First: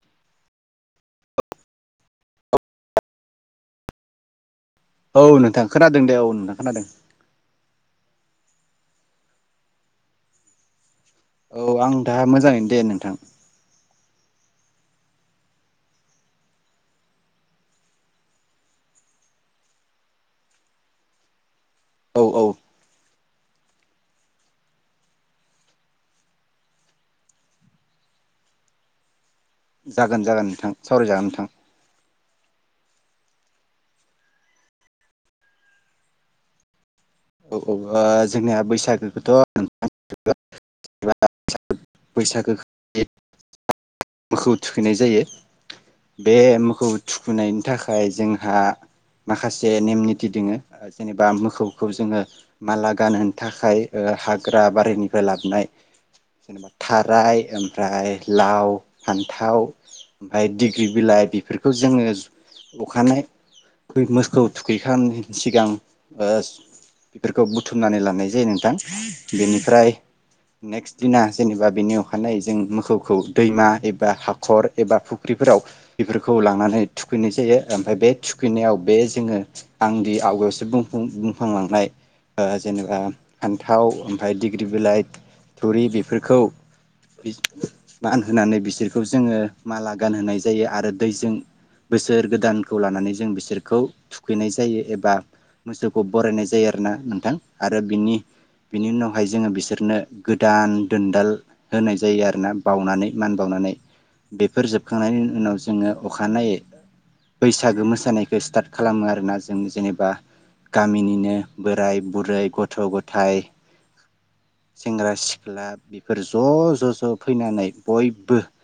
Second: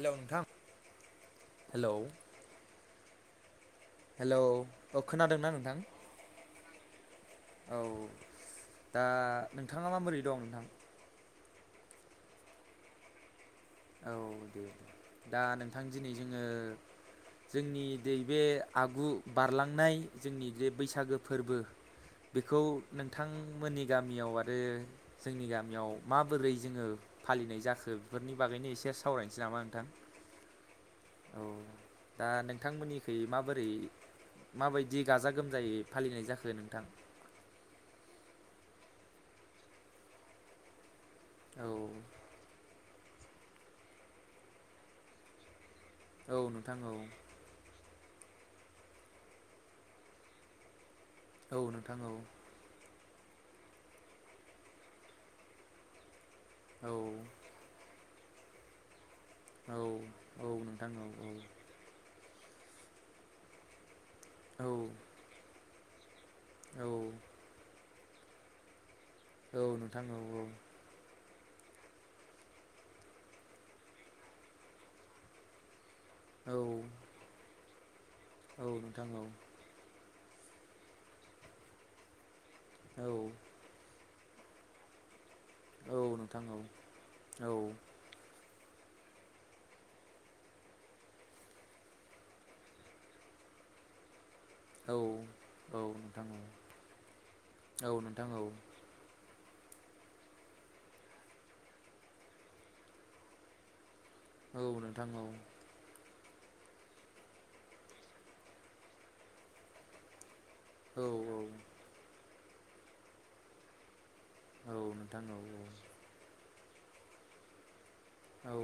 हेल' नोंथां हेल' हेल'। औ नोंथां खोनादों दे औ नोंथां खोनादों। औ दा नोंथाङा माबोरै दं नोंथां। औ आं दा मोजाङैनो दे नोंथां औ दे दे दा नोंथां दिनै जोङो जोंनि दै बे आगु बारलांनाय जोंनि बे बैसागो फोरबो। औ औ बेखौ नों। बिथांमोननि गामियाव आरो जोंनि गामियाव माबोरै जोङो फालिनाय जाखो बेफोरनि। बागैनो एसे सावराय। जागोन जागोन नोंथां सावरायजागोन औ नोंथां। दा नोंथांमोननिखै माबोरै माबायदि गाजा गोमजायै फालिनाय जाखो नोंथां? औ औ जोंनिया बैसागोखौथ' [unintelligible] औ बैसागो [unintelligible] मोखौ थुखैनाय जायो। औ बे नोंथां मोखौ औ थुखैनायनि थाखाय जोंहा माखासे नेम निथि दोङो। जेनेबा औ मोखौखौ नोंथां औ जोङो माला गानहोनो थाखाय ओ हाग्रा बारिनिफ्राय लाबोनाय औ थाराय ओमफ्राय लाव फान्थाव औ ओमफाय दिग्रि नोंथां औ बिलाइ बेफोरखौ जोङो अखानाय़ओइ दै मोसखौ औ थुखैखां सिगां ओ औ बेफोरखौ बुथुमनानै ला होननाय जायो नोंथां। औ बेनिफ्राय नोंथां औ नेक्स्ट दिना जेनेबा बेनि अखानायै जों मोखौखौ दैमा एबा हाखर एबा फुख्रिफोराव बेफोरखौ औ लांनानै थुखैनाय जायो ओमफाय बे औ थुखैनायाव बे नोंथां औ जोङो आंदि आवगायावसो बुंफुं-बुंफुंलांनाय ओ जेनेबा औ फान्थाव उम हाइ डिग्रि बिलाइ थुरि बिफ औ बिस औ मानहोनानै बिसोरखौ जोङो माला गानहोनाय जायो आरो दैजों बोसोर गोदानखौ लानानै जों बिसोरखौ थुख थुखैनाय जायो एबा मोसौखौ नोंथां बरायनाय जायो आरो ना नोंथां आरो औ बिनि नोंथां औ बिनि उनावहाय जोङो बिस बिसोरनो गोदान दोनदाल होनाय जायो आरोना बावनानै मान बावनानै औ बेफोर औ नोंथां जोबखांनायनि औ उनाव जोङो अ अखानायै बैसागो मोसानायखो स्टार्ट खालामो आरोना जों जेनेबा औ गामिनिनो बोराय बुरै गथ थ' गथाय सेंग्रा सिख्ला ज' ज' ज' फैनानै बयबो औ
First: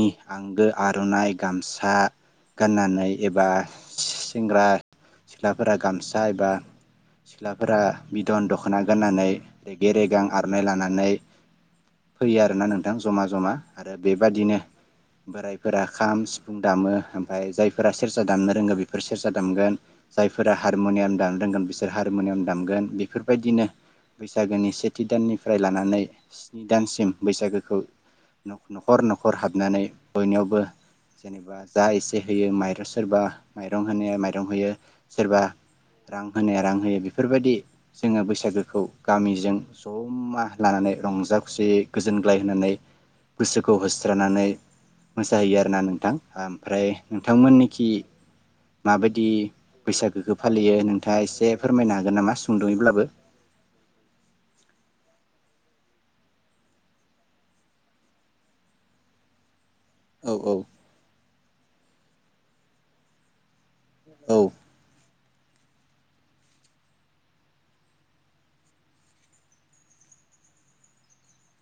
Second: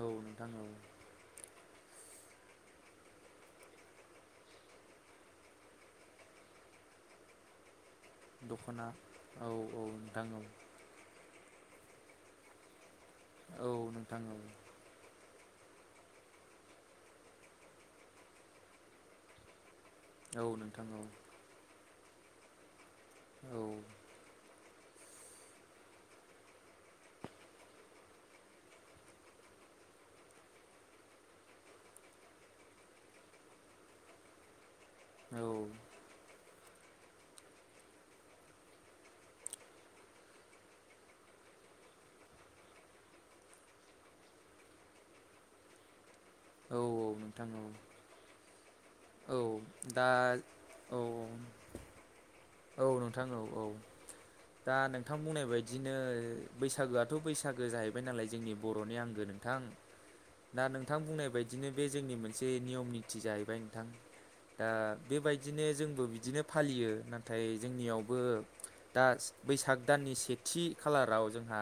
औ नोंथां औ आंगो आर'नाइ गामस सा गाननानै एबा सेंग्रा सिख्लाफोरा गामसा एबा सिख्लाफोरा बिदन दख'ना गाननानै औ औ रेगे रेगां नोंथां औ आर'नाइ लानानै फैयो आरोना नों थां जमा जमा औ आरो नोंथां औ बेबादिनो बोरायफोरा खाम सिफुं दामो ओमफाय जायफोरा सेरजा दामनो रोङो बेफोर सेरजा दामगोन औ जायफोरा नोंथां औ हारम'नियाम दामनो रोंगोन बिसोर हारमनियाम दामगोन बे फोरबायदिनो औ बैसागोनि से थि दाननिफ्राय लानानै स्नि दानसिम बैसागोखौ न' न'खर न'खर हाबनानै बयनियावबो जेनेबा जा एसे होयो माइरं सोरबा माइरं होनाया माइरं होयो सोरबा औ रां होनाया रां होयो बि बेफोरबायदि जोङो बैसागोखौ गामिजों ज'मा लानानै रंजा खुसियै गोजोनग्लाय होनानै गोसोखौ होस्रानानै मोसाहैयो आरोना नोंथां औ ओमफ्राय नोंथां औ नोंथांमोननिखि माबाय दि औ दा बैसागोखौ फालियो औ नोंथाङा एसे फोरमायनो हागोन नामा? औ सुंद'यैब्लाबो नोंथां औ औ दा नोंथां बुंनाय बाय बिदिनो बैसागोआथ' बैसागो जाहैबाय नालाय जोंनि बर'नि आंगो नोंथां औ औ दा नोंथां बुंनाय बायदिनो बे जोंनि मोनसे नियम निथि जाहैबाय थां औ दा बेबायदिनो जोंबो बिदिनो फालियो ना नाथाय जोंनियावबो दा बैसाग दाननि सेथि खालाराव जोंहा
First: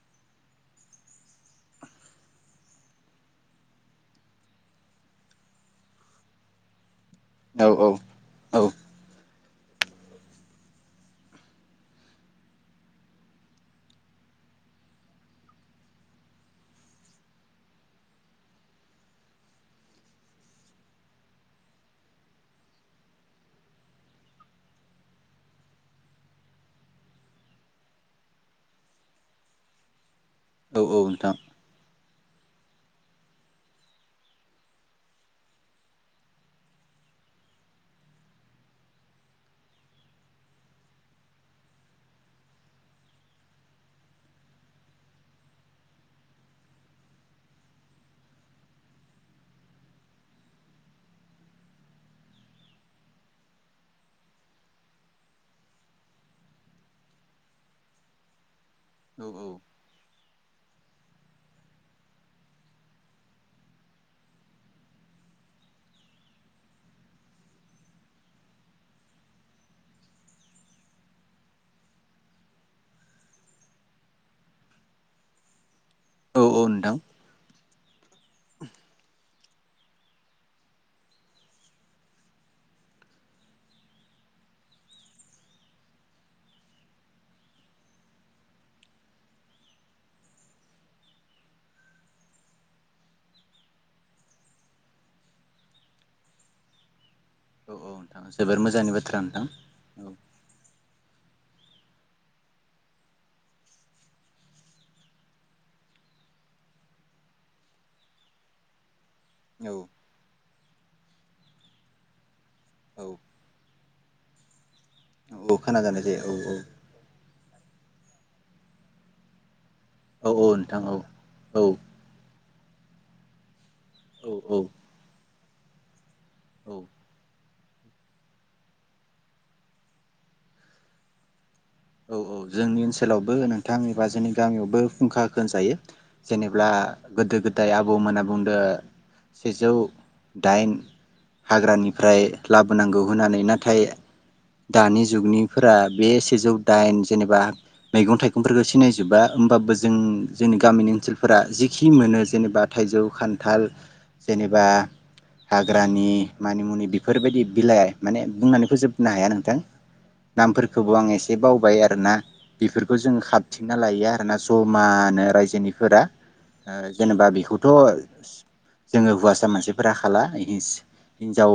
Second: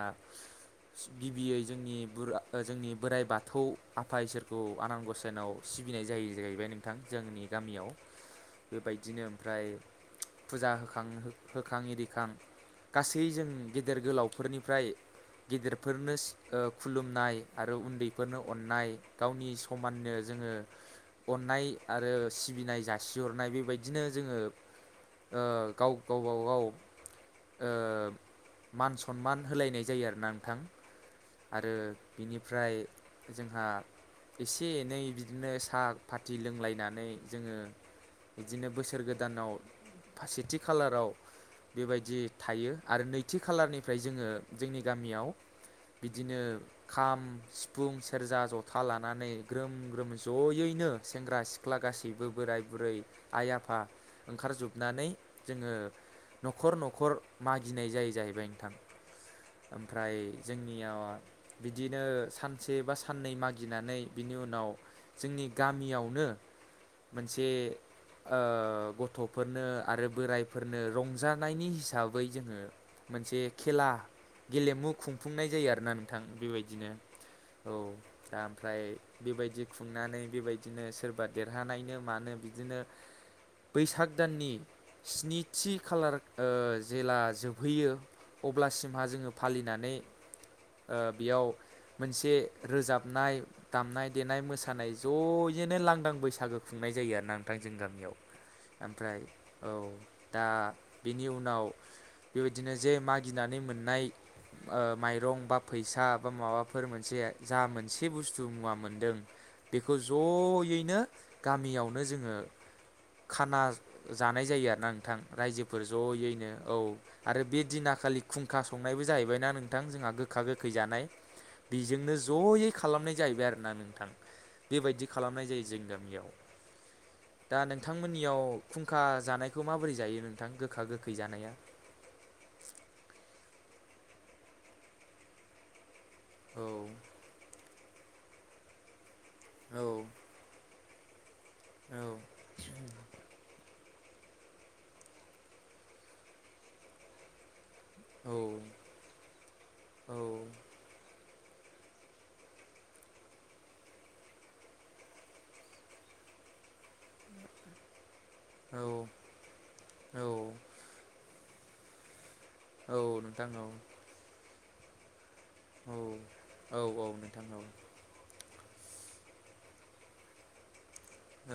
गिबियै जोंनि गुरु जोंनि बोराइ बाथौ आफा इसोरखौ आनान गसनाव सिबिनाय जायोै जाहैबाय नों थां जोंनि औ गामियाव औ बेबायदिनो ओमफ्राय फुजा होखां होखां इरिखां गासै जों गेदेर गोलावफोरनिफ्राय गेदेरफोरनो ओ खुलुमनाय आरो उन्दैफोरनो अननाय गावनि समाननो जोङो अननाय आरो सिबिनाय जासिहरनाय बेबायदिनो जोङो ओ गाव गाव बागाव ओ मान सनमान होलायनाय जायो आरोना थां औ औ नोंथां आरो बिनिफ्राय जोंहा एसे एनै बिदिनो साहा फाथि लोंलायनानै जोङो बिदिनो बोसोर गोदानाव बा सेथि खालाराव बेबायदि थायो आरो नैथि खालारनिफ्राय जोङो जोंनि गामियाव बिदिनो खाम सिफुं सेरजा जथा लानानै ग्रोम ग्रोम जयैनो सेंग्रा सिख्ला गासैबो बोराय बुरै आइ आफा ओंखार जोब नानै जोङो न'खर न'खर मागिनाय जायो जाहैबाय नोंथां औ औ ओमफ्राय जोंनियाव बिदिनो सानसे बा साननै मागिनानै बिनि उनाव जोंनि गामियावनो मोनसे ओ गथ' फोरनो आरो बोराइफोरनो रंजानायनि हिसाबै जोङो मोनसे खेला गेलेमु खुंफुंनाय जायो आरोना थां औ औ बेबायदिनो नोंथां औ दा ओमफ्राय बेबायदि खुंनानै बेबायदिनो सोरबा देरहानायनो मानो बिदिनो बैसाग दाननि स्निथि खालार ओ जेला जोबहैयो अब्लासिमहा जोङो फालिनानै ओ बेयाव मोनसे रोजाबनाय दामनाय देनाय मोसानाय ज'यैनो लांदां बैसागो खुंनाय जायो आरोना नों औ औ नोंथां जोबोर मोजां ओमफ्राय औ दा बेनि उनाव बेबायदिनो जे मागिनानै मोननाय ओ माइरं बा फैसा बा माबाफोर मोनसे जा मोनसे बुस्थु मुवा मोनदों औ बेखौ ज' यैनो गामियावनो जोंङो औ खाना जानाय जायो आरोना नोंथां औ रायजोफोर खोनाजानाय जायो ज'यैनो औ आरो बे दिना खालि खुंखा संनायबो जाहैबायनाा नों थां जोंहा औ गोखा औ गोखै नोंथां औ जानाय औ बेजोंनो जयै खालामनाय जाहैबाय आरो ना नों थां बेबायदि खालामनाय दैजिं गामियाव औ दा नोंथांमोननियाव कुंखा जानायखौ माबोरै जायो नोंथां गोखा गोखै जानाया औ औ जोंनि ओनसोलावबो नोंथां एबा जोंनि गामियावबो कुंखा खो जायो औ जेनेब्ला गोदो गोदाय आब आबौमोनना बुंदो सेजौ औ दाइन हाग्रानिफ्राय लाबोनांगौ होननानै नाथाय दानि जुगनिफोरा बे सेजौ दाइन जेनेबा मैगं औ थाइगंफोरखो सिनायजोबा होमबाबबो जों जोंनि औ गामिनि ओनसोल फोरा जिखिनि मोनो जेनेबा थाइजौ खान्थाल जेनेबा हाग्रानि मानि मुनि बेफोरबायदि बिलाइ माने बुंनानै फजोबनो हाया नोंथां औ औ नामफोरखौबो आं एसे एसे बावबाय आरोना औ बेफोरखो जों नोंथां औ खाबथिंना लायो आरोना जमानो रायजो औ निफोरा औ औ जेनेबा नोंथां औ बेखौथ' जोङो हौवासा मानसिफोरा खााला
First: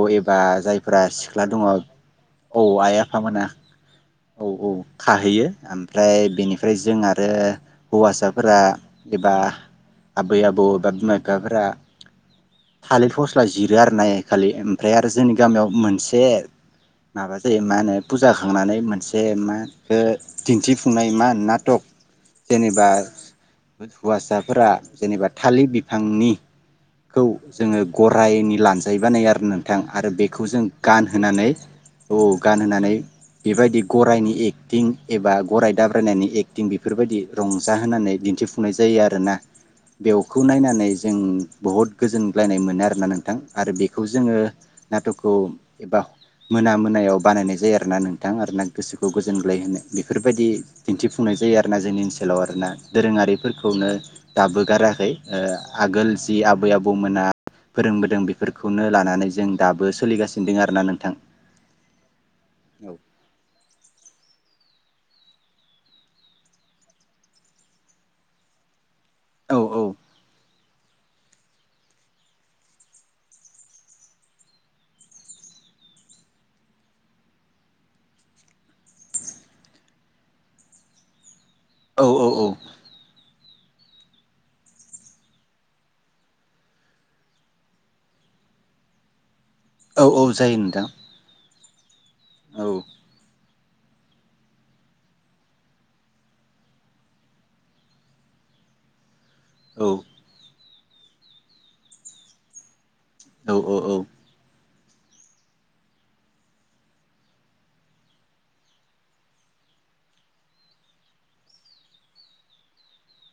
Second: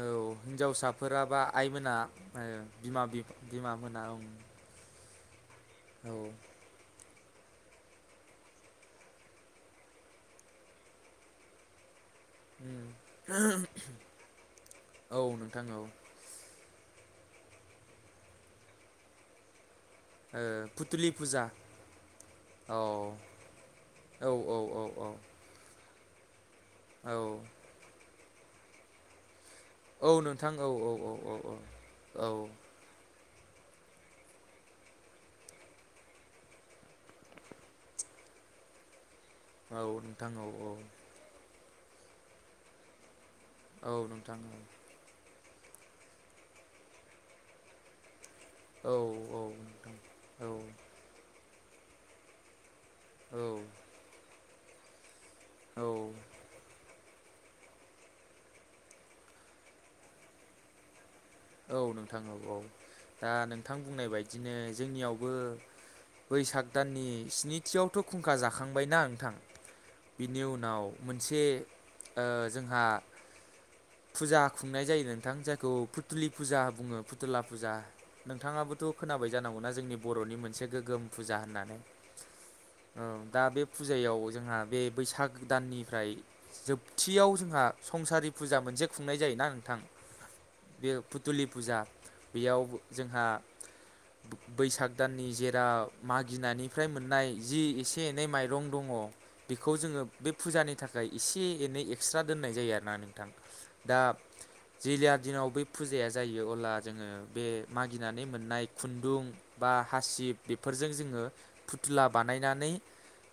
औ हिनजावसाफोराबा आइमोना ओ औ आइ बिमा बिफा आफामोना बिमा मोना औ खाहैयो ओमफ्राय बेनिफ्राय जोंहा ओ हौवासाफोरा एबा आबै आबौ एबा बिमा बिफाफोरा उम थालिर फस्ला जिरो आरो ना एखालि ओमफ्राय आरो औ जोंनि नोंथां औ गामियावबो ओ मोनसे माबा जायो मा होनो पुजााखांनानै मोनसे दे मा ओ दिन्थिफुंनाय फुथुलि मा फुजा नटक औ जेनेबा औ हौवासाफोरा औ औ जेनेबा थालिर थांनि औ खौ जोङो गर फ्रायनि लानजायोबानाय आरो ना थां औ आरो बेखौ नोंथां जों औ औ गानहोनानै औ गानहोनानै बेबायदि गराइनि एक्टिं एबा गराइ दाब्रायनायनि एक्टिं बेफोरबायदि रंजा होनानै दिन्थिफुंनाय जायो आरोना। औ नोंथां बेवखौ औ औ नायनानै जों बहुत गोजोनग्लायनाय मोनो आरोना नों थां आरो औ नोंथां औ बेखौ जोङो नोंथां औ नाथकखौ एबा मोना मोनायाव बानायनाय जायो आरो ना नोंथां आरो औ गोसोखौ गोजोनग्लाय होनो बेफोरबायदि दिन्थिफुंनाय जायो आ ना जोंनि ओनसोलाव आरोना दोरोङारिफोरखौनो दाबो गाराखै ओ आगोल जि आबै आबौमोना फोरोंबोदों बेफोरखौनो लानानै जों दाबो सोलिगासिनो दों आरोना नोंथां औ नोंथां नोंगौ औ दा नों थां बुंनाय बायदिनो जोंनियावबो बैसाग दाननि स्निथियावथ' खुंखा जाखांबाय ना थां औ बिनि उनाव मोनसे ओ जोंहा फुजा खुंनाय जायो नोंथां जायखौ फुथुलि फुजा बुङो फुथुला फुजा नोंथाङाबोथ' खोनाबाय जानांगौना जोंनि बर'नि मोनसे गोग्गोम फुजा होनना औ औ औ दा बे फुजायाव जोंहा बे बैसाग दाननिफ्राय जोबथियाव जोंहा संसारि फुजा मोनसे खुंनाय जायोना नों औ औ जायो नोंथां बेयो फुथुलि फुजा बेयाव औ जोंहा बैसाग दाननि जेरा मागिनायनिफ्राय मोननाय जि एसे एनै माइरं दङ बेखौ औ जोङो बे फुजानि थाखाय एसे एनै एक्सट्रा दोननाय जायो आरोना नों थां औ दा जिजा दिनाव बै फुजाया जायो अब्ला जोङो बे मागिनानै मोननाय खुन्दुं बा हासिब बेफोरजों जोङो फुथ्ला बानायनानै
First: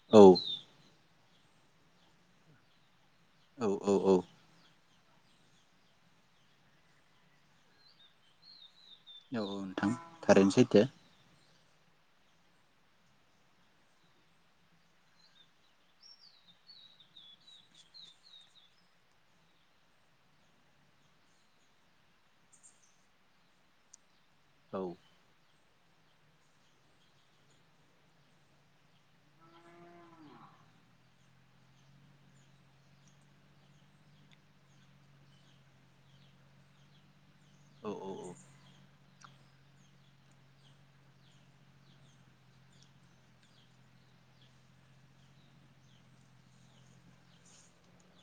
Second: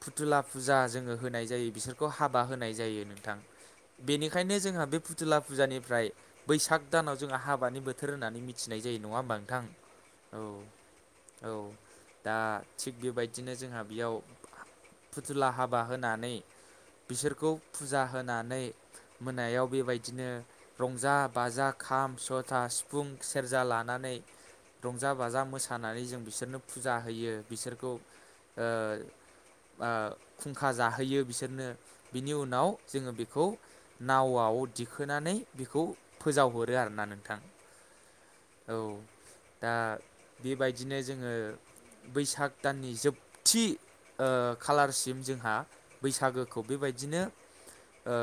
फुथुला फुजा जोङो होनाय जायो बिसोरखौ हाबा होनाय जायो नों थां। औ औ औ औ बेनिखायनो जोंहा बे फुथुला फुजानिफ्राय बैसाग दानाव जोंहा हाबानि बोथोर होननानै मिथि औ औ नोंथां थारैनो सैथो। औ दा थिग बेबायदिनो जोंहा बेयाव फुथुला हाबा होनानै बिसोरखौ फुजा होनानै मोनायाव बेबायदिनो रंजा बाजा खाम जथा सिफुं सेरजा लानानै औ रंजा बाजा मोसा नानै जों बिसोरनो फुजा होयो बिसोरखौ ओ खुंखा जाहोयो बिसोरनो बिनि उनाव जोङो बेखौ नावआव दिखोनानै बेखौ फोजावह रो आरो ना नोंथां। औ दा बेबायदिनो जोङो बैसाग दाननि जोबथि ओ खालारसिम जोंहा बैसागोखौ बेबायदिनो ओ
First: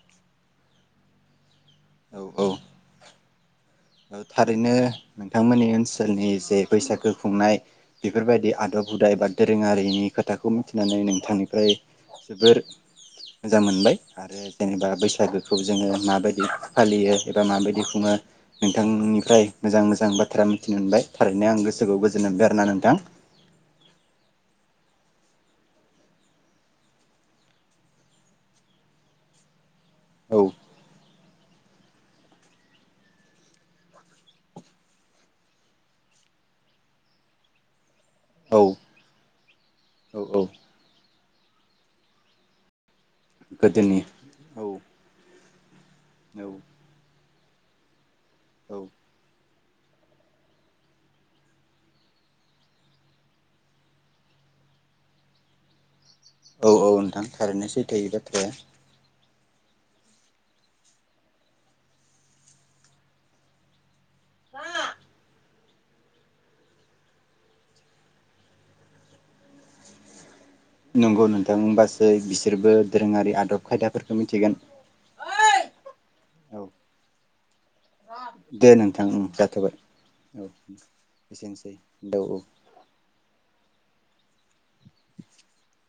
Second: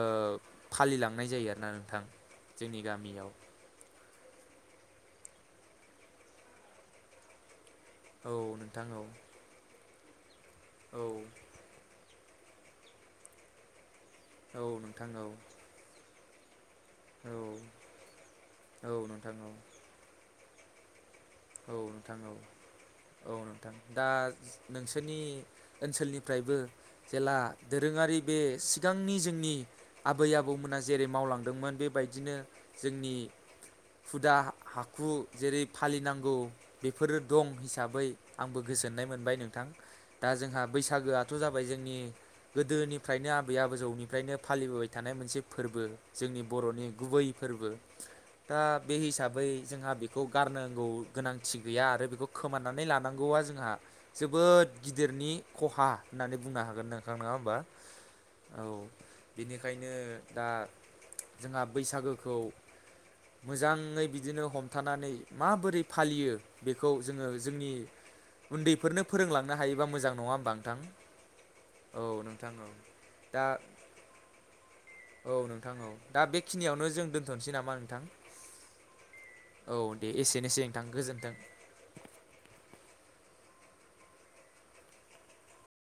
फालिलांनाय जायो आरो दा नोंथां औ औ जोंनि गामियाव थारैनो नोंथांमोननि ओनसोलनि जे बैसागो खुंनाय औ बेफोरबायदि नोंथां आदब औ हुदा एबा दोरोङारिनि खोथाखौ मिथिनानै औ नोंथांनिफ्राय जोबोर मोजां मोनबाय। आरो औ जेनेबा नोंथां औ बैसागोखौ जोङो माबोय दि फालियो औ एबा माबायदि खुङो? औ नोंथां नोंथांनिफ्राय औ मोजां मोजां बा थ्रा मिथिनो मोनबाय। थारैनो आं औ गोसोखौ नोंथां गोजोननाय औ मोनबाय आरोना नोंथां औ नोंथां दा नोंसोरनि ओनसोलनिफ्रायबो जेला दोरोङारि बे सिगांनि जोंनि आबै औ आबौमोना जेरै मावलां दोंमोन बेबायदिनो जोंनि हुदा हाखु जेरै फालिनां गौ बेफोरो दं हिसाबै औ आंबो गोजोननाय मोनबाय नोंथां औ दा औ जोंहा बैसागोआथ' जाबाय जोंनि गोदोनि फ्रायनो आबै आबो गोदोनि जौनिफ्रायनो औ फालिबोबाय था थानाय मोनसे फोरबो जोंनि औ बर'नि गुबै फोरबो दा औ बे हिसाबै जोंहा बेखौ गारनांगौ गोनांथि गैया आरो बेखौ खोमानानै लानांगौआ जोंहा जोबोद गिदिरनि खहा होननानै बुंनो औ हागोन औ नोंथां नङा होमबा थारैनो सैथो बे बाथ्राया औ। बेनिखायनो दा जोंहा बैसागोखौ मोजाङै बिदिनो हमथानानै माबोरै फालियो बेखौ जोङो जोंनि उन्दैफोरनो फोरोंलांनो हायोबा मोजां नङा होमबा? नोंथां? नंगौ नोंथां औ ओमबासो नोंथां औ। बिसोरबो दोरोङारि दा आदब खायदाफोरखौ मिथिगोन। औ नोंथां औ दा औ बेखिनियावनो जों दोन्थ'नोसै नामा नोंथां? दे नोंथां उ जाथ'बाय औ दे औ एसेनोसै नोंथां गोजोन्थों। एसेनोसै औ औ।